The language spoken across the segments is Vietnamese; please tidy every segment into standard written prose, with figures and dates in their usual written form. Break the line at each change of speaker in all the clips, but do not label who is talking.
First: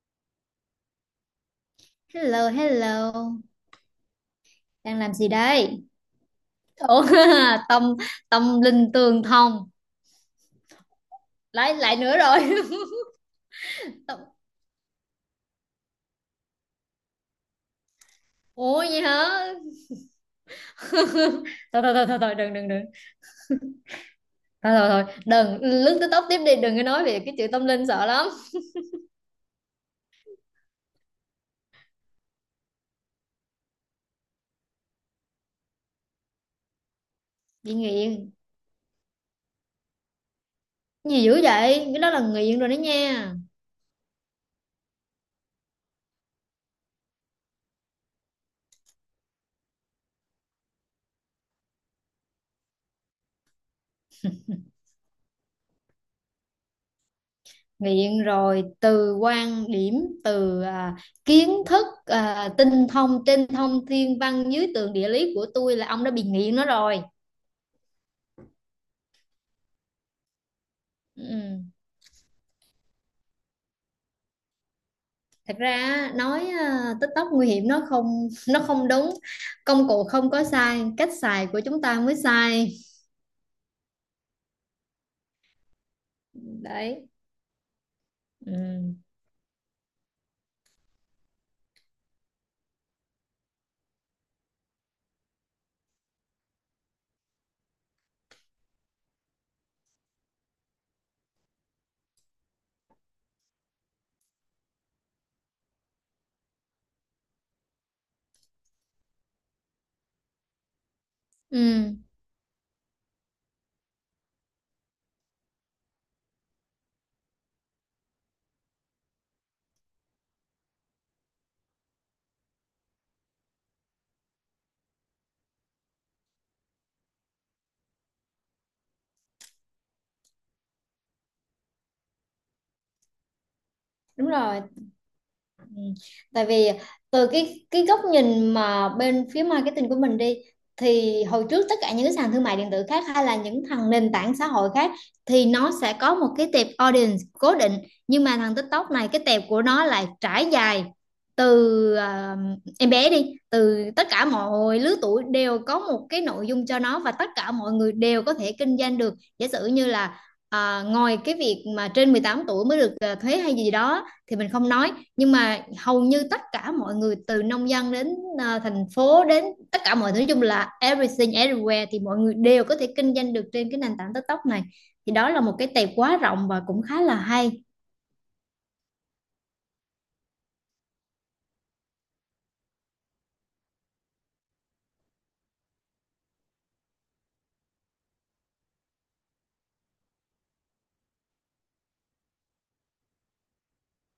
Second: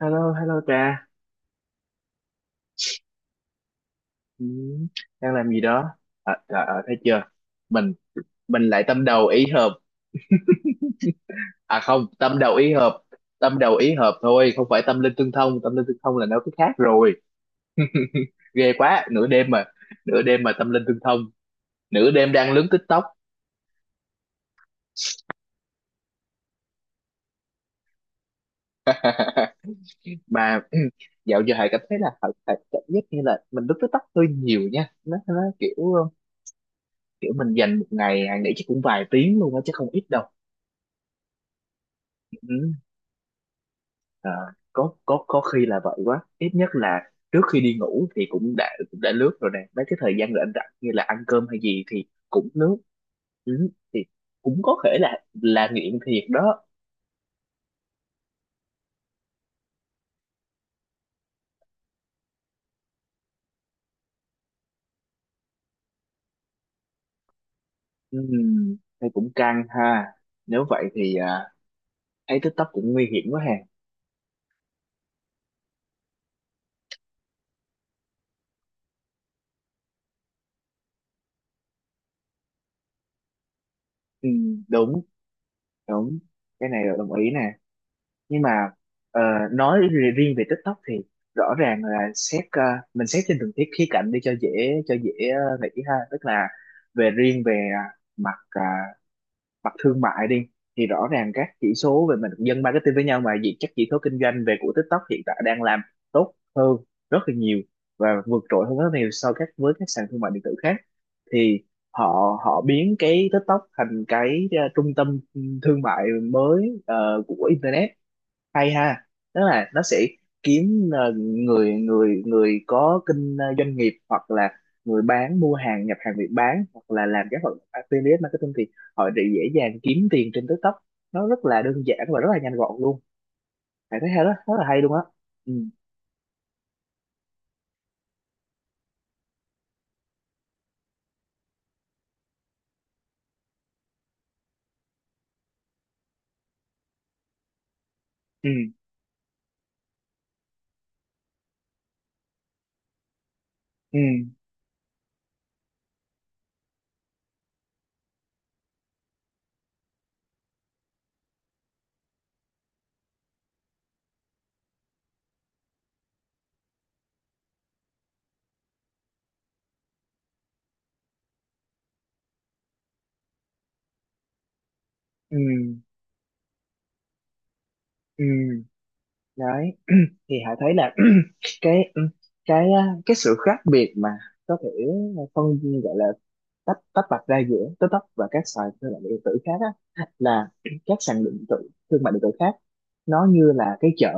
Hello, hello Trà.
Hello, hello.
Ừ,
Đang làm gì
đang làm gì
đây?
đó? À, trời ơi, thấy
Ủa,
chưa?
tâm
Mình
tâm
mình lại
linh
tâm
tường
đầu ý
thông.
hợp.
Lại
À
lại
không,
nữa
tâm đầu
rồi.
ý hợp. Tâm đầu ý hợp
Tông-
thôi, không phải tâm linh tương thông. Tâm linh tương thông là nó cái khác rồi. Ghê
Ủa vậy
quá, nửa đêm
hả?
mà. Nửa đêm mà tâm linh tương
Thôi
thông.
thôi thôi
Nửa
thôi
đêm
thôi, đừng
đang lướt
đừng đừng.
TikTok.
Thôi thôi thôi, đừng lướt tới tóc tiếp đi, đừng có nói về cái chữ tâm linh sợ lắm.
Mà dạo giờ Hải cảm thấy là Hải cảm giác như là mình lướt TikTok hơi nhiều nha. Nó kiểu kiểu mình
Bị
dành một ngày
nghiện.
Hải nghĩ chắc cũng vài tiếng luôn á, chứ không ít đâu.
Gì dữ vậy? Cái đó là nghiện rồi
Ừ.
đó nha.
Ờ, có khi là vậy quá, ít nhất là trước khi đi ngủ thì cũng đã lướt rồi nè, mấy cái thời gian rảnh rảnh như là ăn cơm hay gì thì cũng lướt, thì cũng có thể là nghiện thiệt đó.
Nghiện rồi, từ quan điểm, từ kiến thức, tinh thông trên thông thiên văn dưới tường địa lý của tôi là ông đã bị nghiện nó rồi.
Ừm, thì cũng căng ha, nếu vậy thì
Ừ.
thấy TikTok cũng nguy hiểm quá ha.
Thật ra nói tích tóc nguy hiểm nó không nó không đúng. Công cụ không có sai, cách xài của chúng ta mới sai
Đúng, đúng, cái này là
đấy.
đồng ý nè, nhưng mà
Ừ.
ờ, nói riêng về TikTok thì rõ ràng là mình xét trên từng thiết khía cạnh đi cho dễ nghĩ ha, tức là về mặt à, mặt thương mại đi thì rõ ràng các chỉ số, về mình dân marketing với nhau mà gì, các chỉ số kinh doanh của TikTok hiện tại đang làm tốt hơn rất là nhiều và vượt trội hơn rất nhiều so với các sàn thương mại điện tử khác, thì
Ừ,
họ họ biến cái TikTok thành cái trung tâm thương mại mới của internet, hay ha. Tức là nó sẽ kiếm người người người có doanh nghiệp hoặc là người bán mua hàng, nhập hàng Việt bán hoặc là làm các hoạt động affiliate marketing, thì họ sẽ dễ dàng kiếm tiền trên TikTok. Nó rất là đơn giản và rất là nhanh gọn luôn, bạn thấy hay
đúng
đó, rất
rồi.
là hay luôn á. Ừ,
Ừ. Tại vì từ cái góc nhìn mà bên phía marketing của mình đi, thì hồi trước tất cả những cái sàn thương mại điện tử khác hay là những thằng nền tảng xã hội khác thì nó sẽ có một cái tệp audience cố định, nhưng mà
ừ,
thằng TikTok này cái tệp của nó lại trải dài từ em bé đi, từ
ừ,
tất cả mọi lứa tuổi đều có một cái nội dung cho nó, và tất cả mọi người đều có thể kinh doanh được. Giả sử như là ngoài cái việc mà trên 18 tuổi mới được, thuế hay gì đó thì mình không nói, nhưng mà hầu như tất cả mọi người từ nông dân đến thành phố, đến tất cả mọi thứ, nói chung là everything everywhere, thì mọi người đều có thể kinh doanh được trên cái nền tảng TikTok này. Thì đó
ừ,
là một cái tệp quá rộng và cũng khá là hay.
ừ. Đấy thì Hải thấy là cái cái cái sự khác biệt mà có thể phân gọi là tách tách bạch ra giữa TikTok và các sàn thương mại điện tử khác á, là các sàn điện tử thương mại điện tử khác nó như là cái chợ,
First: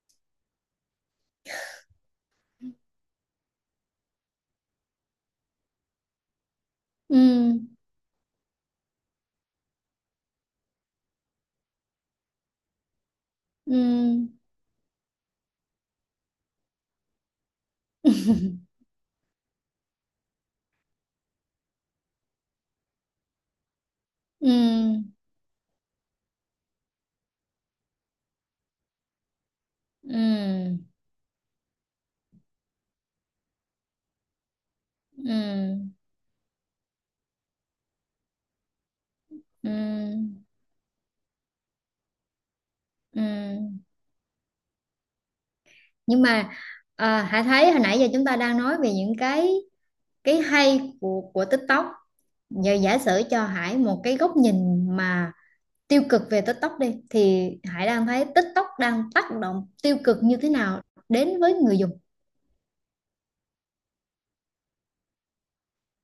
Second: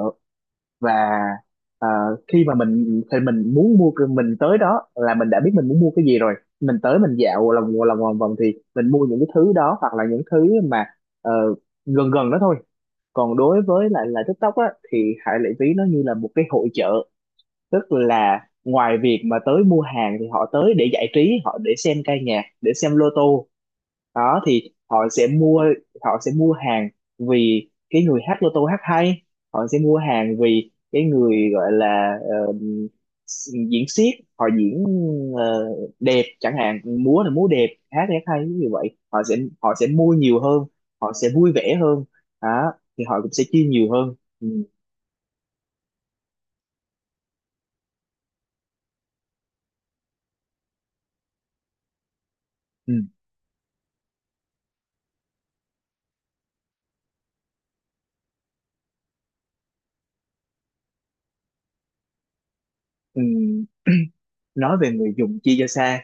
và ờ, khi mà mình thì mình muốn mua cái- mình tới đó là mình đã biết mình muốn mua cái gì rồi. Mình tới, mình dạo
Ừ,
lòng vòng vòng thì mình mua những cái thứ đó, hoặc là những thứ mà ờ, gần gần đó thôi. Còn đối với lại là
ừ,
TikTok á thì Hải Lệ Ví nó như là một cái hội chợ, tức là ngoài việc mà tới mua hàng thì họ tới để giải trí, họ để xem ca nhạc, để xem lô tô, đó
ừ,
thì họ sẽ mua hàng vì cái người hát lô tô hát hay, họ sẽ mua hàng vì
ừ,
cái người gọi là diễn xiếc, họ diễn
ừ,
ờ, đẹp chẳng hạn, múa là múa đẹp, hát thì hát hay, như vậy họ sẽ mua nhiều
ừ,
hơn, họ sẽ vui vẻ hơn, đó thì
ừ.
họ cũng sẽ chi nhiều hơn, ừ.
Nhưng mà Hải thấy hồi nãy giờ chúng ta đang nói về những cái cái hay của TikTok. Giờ
Ừ.
giả sử cho Hải một cái góc nhìn mà tiêu cực về TikTok đi, thì Hải đang thấy TikTok đang tác động tiêu cực như thế nào đến với người dùng?
Ừ. Nói về người dùng chia cho xa,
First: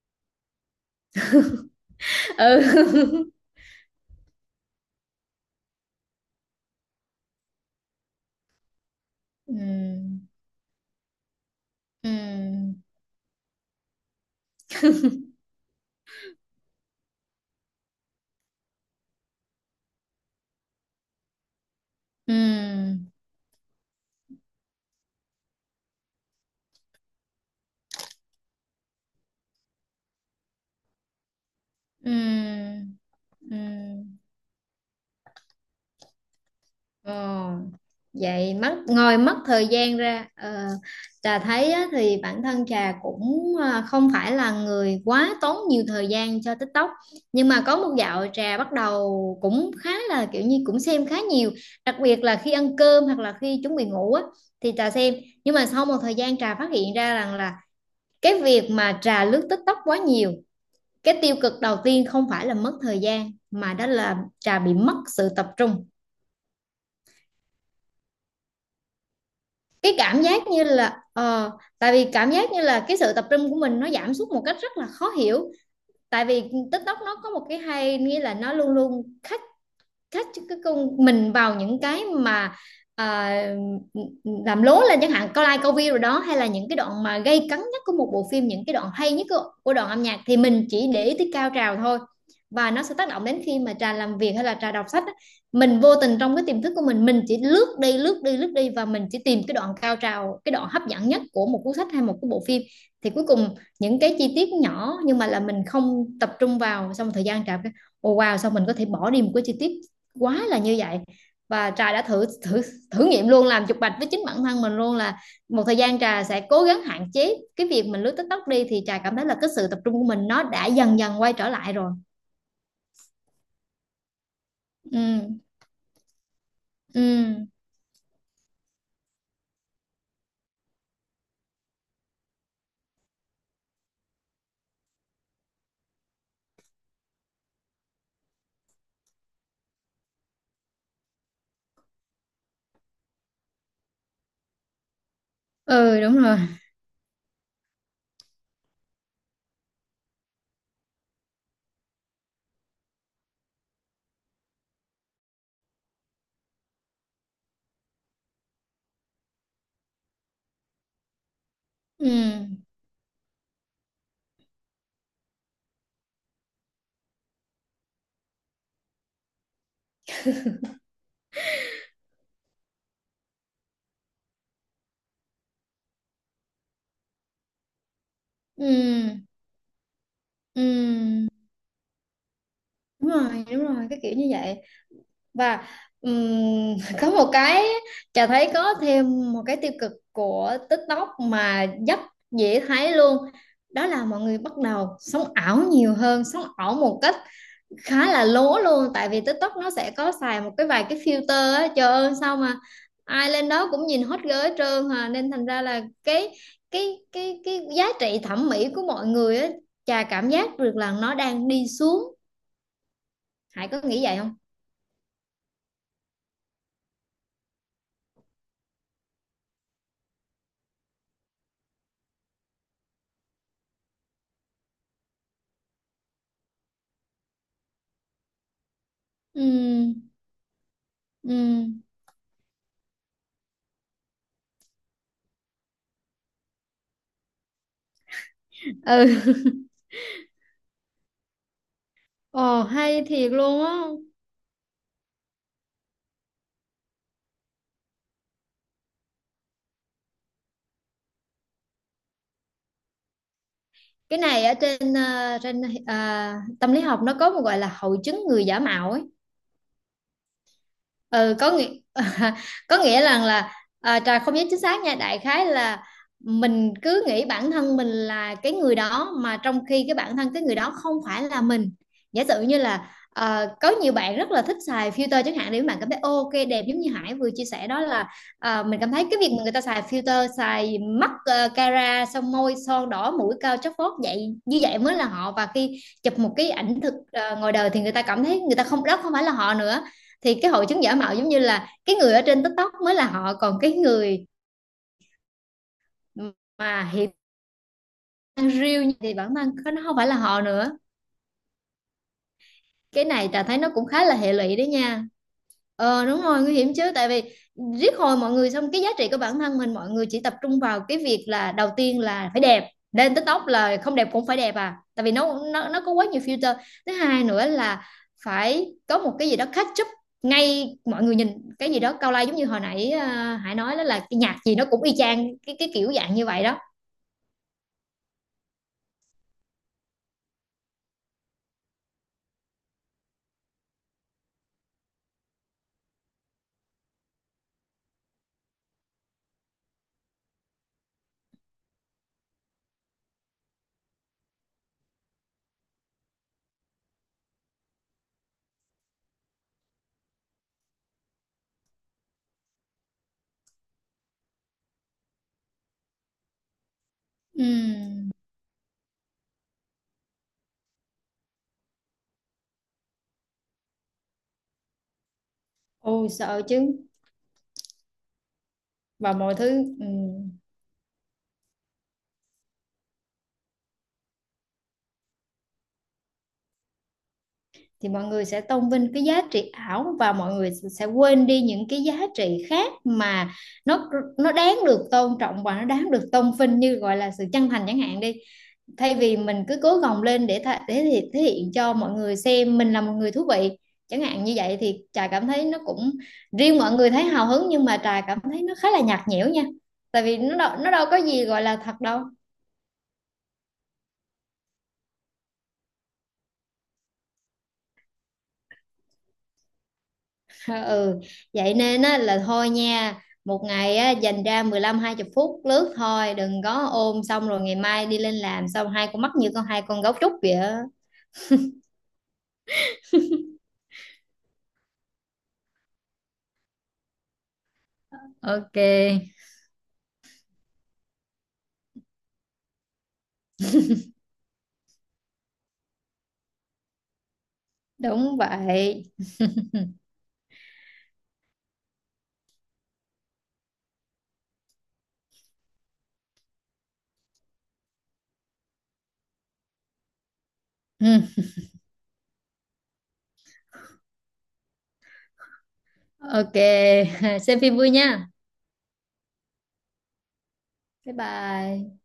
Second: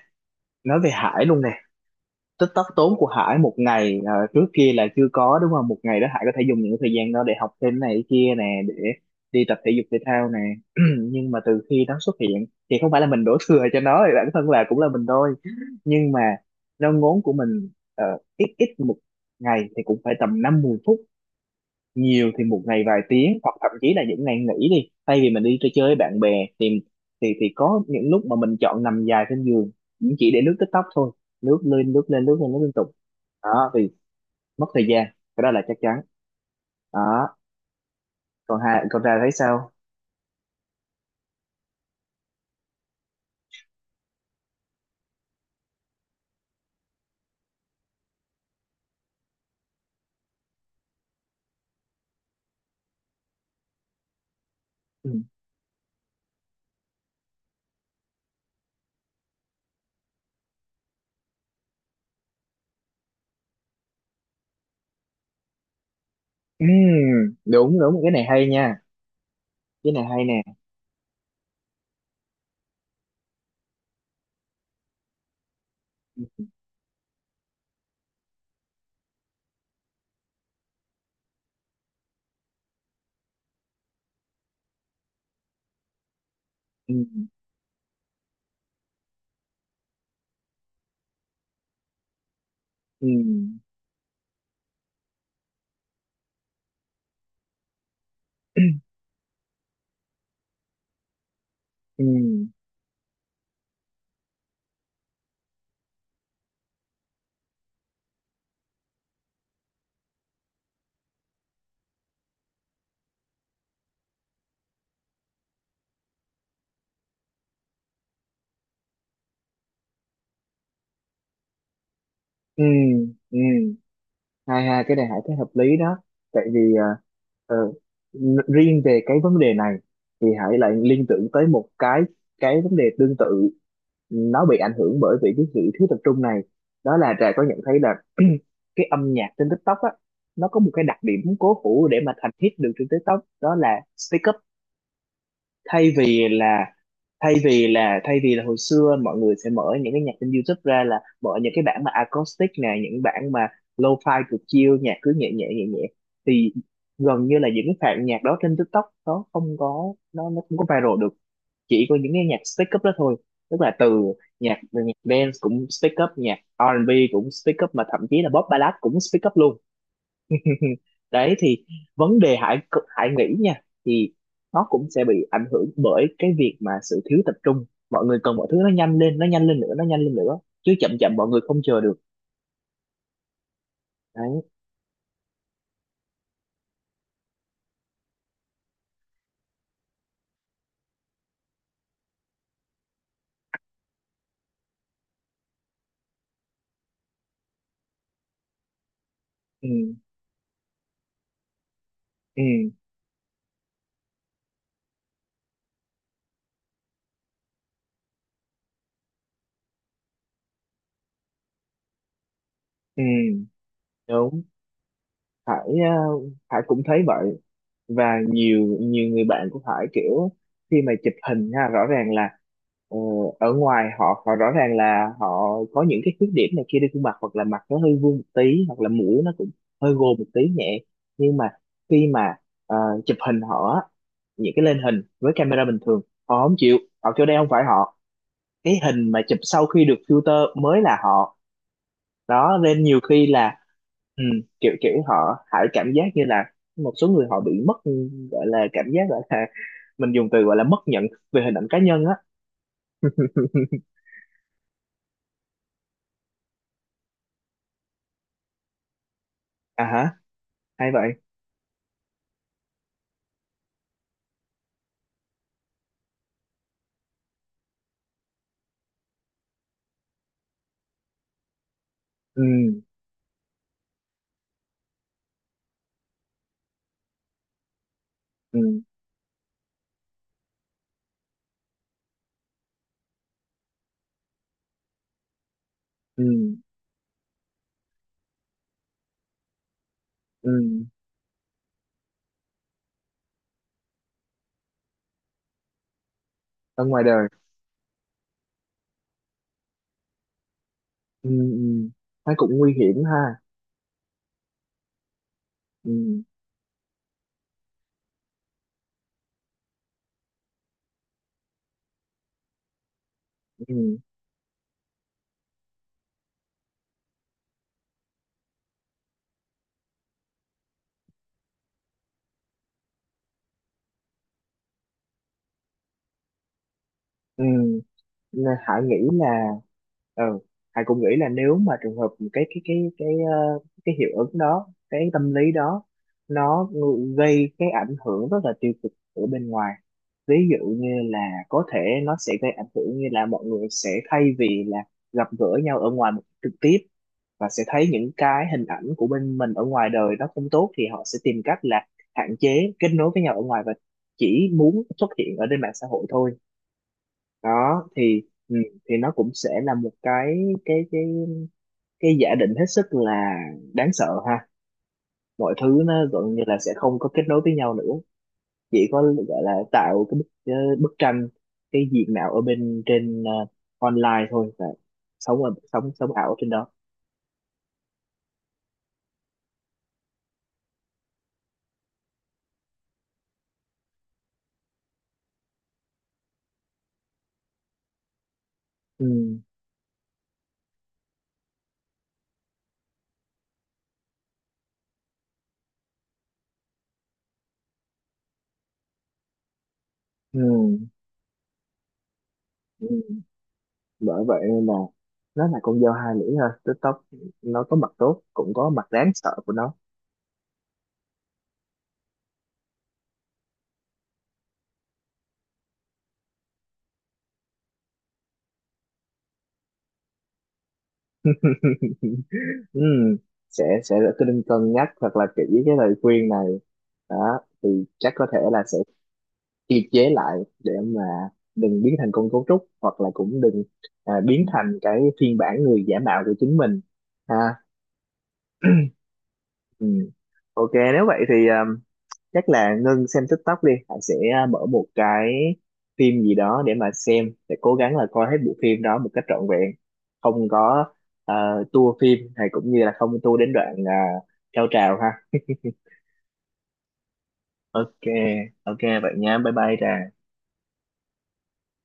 nói về Hải luôn nè, tích
Ừ.
tóc tốn của Hải một ngày, trước kia là chưa có đúng không, một ngày đó Hải có thể dùng những thời gian đó để học thêm này kia nè, để đi tập thể dục thể
Ừm.
thao nè. Nhưng mà từ khi nó xuất hiện
Ừm.
thì không phải là mình đổ thừa cho nó, thì bản thân là cũng là mình thôi. Nhưng mà nó ngốn của mình ít ít. Một ngày thì cũng phải tầm 5-10 phút, nhiều thì một ngày vài
Ừm.
tiếng, hoặc thậm chí là những ngày nghỉ, đi thay vì mình đi chơi chơi với bạn bè thì thì có những lúc mà mình chọn nằm dài trên giường cũng chỉ để lướt TikTok thôi, lướt lên lướt lên lướt lên lướt liên tục,
Ừm.
đó thì
Ừm.
mất thời gian, cái đó là chắc chắn đó.
Ồ, vậy
Còn
mất
hai con ra
ngồi
thấy
mất thời
sao?
gian ra. Ờ, Trà thấy á, thì bản thân trà cũng không phải là người quá tốn nhiều thời gian cho TikTok, nhưng mà có một dạo trà bắt đầu cũng khá là kiểu như cũng xem khá nhiều, đặc biệt là khi ăn cơm hoặc là khi chuẩn bị ngủ á, thì trà
Ừ.
xem. Nhưng mà sau một thời gian trà phát hiện ra rằng là cái việc mà trà lướt TikTok quá nhiều, cái tiêu cực đầu tiên không phải là mất thời gian mà đó là trà bị mất sự tập trung.
Ừ, đúng, đúng, cái này hay nha, cái
Cái
này
cảm
hay nè.
giác như là tại vì cảm giác như là cái sự tập trung của mình nó giảm sút một cách rất là khó hiểu. Tại vì TikTok nó có một cái hay, nghĩa là nó luôn luôn khách, khách cái con mình vào những cái mà à, làm lố lên chẳng hạn, câu like câu view rồi đó, hay là những cái
Ừ.
đoạn mà gây cấn nhất của một bộ phim, những cái đoạn hay nhất của đoạn âm nhạc, thì mình chỉ để ý tới cao trào thôi. Và nó sẽ
Ừ.
tác động đến khi mà trà làm việc hay là trà đọc sách á, mình vô tình trong cái tiềm thức của mình chỉ lướt đi lướt đi lướt
Ừ.
đi và mình chỉ tìm cái đoạn cao trào, cái đoạn hấp dẫn nhất của một cuốn sách hay
Ừ.
một cái bộ phim. Thì cuối cùng những cái chi tiết nhỏ nhưng mà là mình không tập trung vào, xong thời gian trà cái Ồ wow, sao mình có thể bỏ đi một cái chi tiết quá là như vậy. Và trà đã thử thử thử nghiệm luôn, làm chụp bạch với chính bản thân mình luôn là một thời gian trà sẽ cố gắng hạn chế cái việc mình lướt TikTok đi, thì trà cảm thấy là cái sự tập trung của mình nó đã dần dần quay trở lại rồi.
Ừ. Ừ. hai hai cái
Ừ,
này Hải thấy hợp lý đó, tại vì
ừ,
ờ, riêng về cái vấn đề này thì Hải lại liên tưởng tới một cái vấn đề tương tự, nó bị ảnh hưởng bởi vì cái sự thiếu tập trung này. Đó là Trà có nhận thấy là cái âm nhạc trên TikTok á, nó có một cái đặc điểm cố hữu để mà thành hit được trên TikTok, đó là speak up, thay
ừ, đúng
vì
rồi.
là thay vì là thay vì là hồi xưa mọi người sẽ mở những cái nhạc trên YouTube ra là mở những cái bản mà acoustic nè, những bản mà lo-fi cực chill, nhạc cứ nhẹ nhẹ nhẹ nhẹ, thì gần như là những cái phạt nhạc đó trên TikTok nó không có viral được, chỉ có
Ừ,
những cái nhạc speak up đó thôi. Tức là từ nhạc nhạc dance cũng speak up, nhạc R&B cũng speak up, mà thậm chí là pop ballad cũng speak up luôn. Ừ. Đấy thì vấn đề Hải Hải nghĩ nha, thì nó cũng sẽ bị ảnh hưởng bởi cái việc mà sự thiếu tập trung, mọi người cần mọi thứ nó nhanh lên, nó
ừ,
nhanh lên nữa, nó nhanh lên nữa chứ, chậm chậm
ừ,
mọi người không chờ được.
đúng rồi, đúng rồi, cái kiểu như
Đấy.
vậy. Và có một cái, Trà thấy có thêm một cái tiêu cực của TikTok mà rất dễ thấy luôn, đó là mọi người bắt đầu sống ảo nhiều hơn, sống ảo một cách khá là lố luôn. Tại vì TikTok nó sẽ
Ừ,
có xài một cái, vài cái filter á, trời ơi sao mà
ừ,
ai lên đó cũng nhìn hot girl hết trơn hà, nên thành ra là cái giá trị thẩm mỹ của mọi người á, Trà cảm giác được là nó đang đi xuống.
ừ,
Hải có nghĩ vậy không?
đúng. Hải ờ, Hải cũng thấy vậy, và nhiều nhiều người bạn cũng phải kiểu khi mà chụp hình ha, rõ ràng là ờ, ở ngoài, họ họ rõ ràng là họ có những cái khuyết điểm này kia trên khuôn mặt, hoặc là mặt nó hơi vuông một tí, hoặc là mũi nó cũng hơi gồ
Ừ,
một tí nhẹ, nhưng mà
ừ.
khi mà ờ, chụp hình họ á, những cái lên hình với camera bình thường họ không chịu, họ kêu đây không phải họ, cái
Ừ.
hình mà chụp sau khi được filter mới là họ, đó
Ồ
nên nhiều
hay
khi
thiệt
là
luôn á.
ừ, kiểu kiểu họ hại, cảm giác như là một số người họ bị mất, gọi là cảm giác, gọi là mình dùng từ gọi là mất nhận về hình ảnh cá nhân á.
Cái này ở trên trên tâm lý học nó có một gọi là hội chứng người giả mạo ấy.
À hả, hay vậy.
Ừ, có nghĩa có nghĩa rằng là trà không nhớ chính xác nha, đại khái là mình cứ nghĩ bản thân mình là cái người đó mà trong khi cái bản thân cái người đó không phải là mình. Giả
Ừ,
sử như là có nhiều bạn rất là thích xài filter chẳng hạn, để các bạn cảm thấy "Ô, ok đẹp", giống như Hải vừa chia sẻ đó, là
ừ,
mình cảm thấy cái việc mà người ta xài filter xài mắt cara, xong môi son đỏ, mũi cao chóp phốt vậy, như vậy mới là họ, và khi chụp
ừ,
một cái ảnh thực ngoài đời thì người ta cảm thấy người ta không, đó không phải là họ nữa. Thì cái
ừ.
hội chứng giả mạo giống như là cái người ở trên TikTok mới là họ, còn cái người
Ở
mà
ngoài
hiện
đời.
đang real thì bản thân nó không phải là họ nữa.
Ừ, ừ. Nó cũng nguy hiểm
Cái này
ha.
Trà thấy nó cũng khá là hệ lụy đấy nha. Ờ, đúng
Ừ,
rồi, nguy hiểm chứ, tại vì riết hồi mọi người, xong cái giá trị của bản thân mình, mọi người chỉ tập trung vào cái việc là đầu tiên là phải đẹp, lên TikTok là không
ừ,
đẹp cũng phải đẹp, à tại vì nó có quá nhiều filter. Thứ hai nữa là phải có một cái gì đó catch up ngay, mọi người nhìn cái gì đó cao lai, giống như hồi nãy Hải nói đó, là cái nhạc gì nó cũng y chang cái kiểu dạng như vậy đó.
ừ. Nên Hải nghĩ là. Ừ. Hải cũng nghĩ là nếu mà trường hợp cái cái cái cái ờ, cái hiệu ứng đó, cái tâm lý đó, nó gây cái ảnh hưởng rất là tiêu cực ở bên ngoài, ví dụ như là có thể nó sẽ gây ảnh hưởng như là mọi người sẽ thay vì là gặp gỡ nhau ở ngoài một cách trực tiếp và sẽ thấy những cái hình ảnh của bên mình ở ngoài đời nó không tốt, thì họ sẽ tìm cách là hạn chế kết nối với nhau ở ngoài và chỉ muốn xuất hiện ở trên mạng xã hội thôi. Đó
Ừm,
thì ừ, thì nó cũng sẽ là một cái cái cái giả định hết sức là đáng sợ ha, mọi thứ nó
ôi
gần
sợ
như là sẽ
chứ.
không có kết nối với nhau nữa, chỉ có
Và mọi
gọi là
thứ. Ừ.
tạo cái bức tranh, cái diện mạo ở bên trên online thôi, và sống ảo ở trên đó.
Thì mọi người sẽ tôn vinh cái giá trị ảo, và mọi người sẽ quên đi những cái giá trị khác mà nó nó đáng được tôn trọng và nó đáng được tôn vinh, như gọi là sự chân thành chẳng hạn đi, thay
Ừ,
vì mình cứ cố gồng lên để để thể hiện cho mọi người xem mình là một người thú vị, chẳng hạn như vậy. Thì trà cảm thấy nó cũng, riêng mọi người thấy hào hứng nhưng mà trà cảm thấy nó khá là nhạt nhẽo nha, tại vì nó
ừ,
đâu, nó đâu có gì gọi là thật đâu.
ừ. Bởi vậy nên là nó là con dao hai lưỡi ha, TikTok, nó có mặt tốt cũng có mặt đáng sợ của nó.
Ờ, ừ, vậy nên á, là thôi nha, một ngày á, dành ra 15, hai 20 phút lướt thôi, đừng có ôm xong rồi ngày mai đi lên làm, xong hai con mắt như con, hai con gấu trúc vậy á.
Ừ, sẽ tôi nên cân nhắc thật là kỹ cái lời khuyên này, đó thì chắc có thể
Ok,
là sẽ kiềm chế lại để mà đừng biến thành con cấu trúc, hoặc là cũng đừng biến thành cái phiên bản người giả mạo của chính mình ha.
đúng vậy.
Ừ. Ok, nếu vậy thì chắc là Ngân xem TikTok đi, Hải sẽ mở một cái phim gì đó để mà xem, để cố gắng là coi hết bộ phim đó một cách trọn vẹn, không có
Ừ.
tua phim hay cũng như là không tua đến đoạn cao trào ha.
Ok. Xem phim vui
Ok.
nha.
Ok vậy nhá, bye bye Trà.
Bye bye.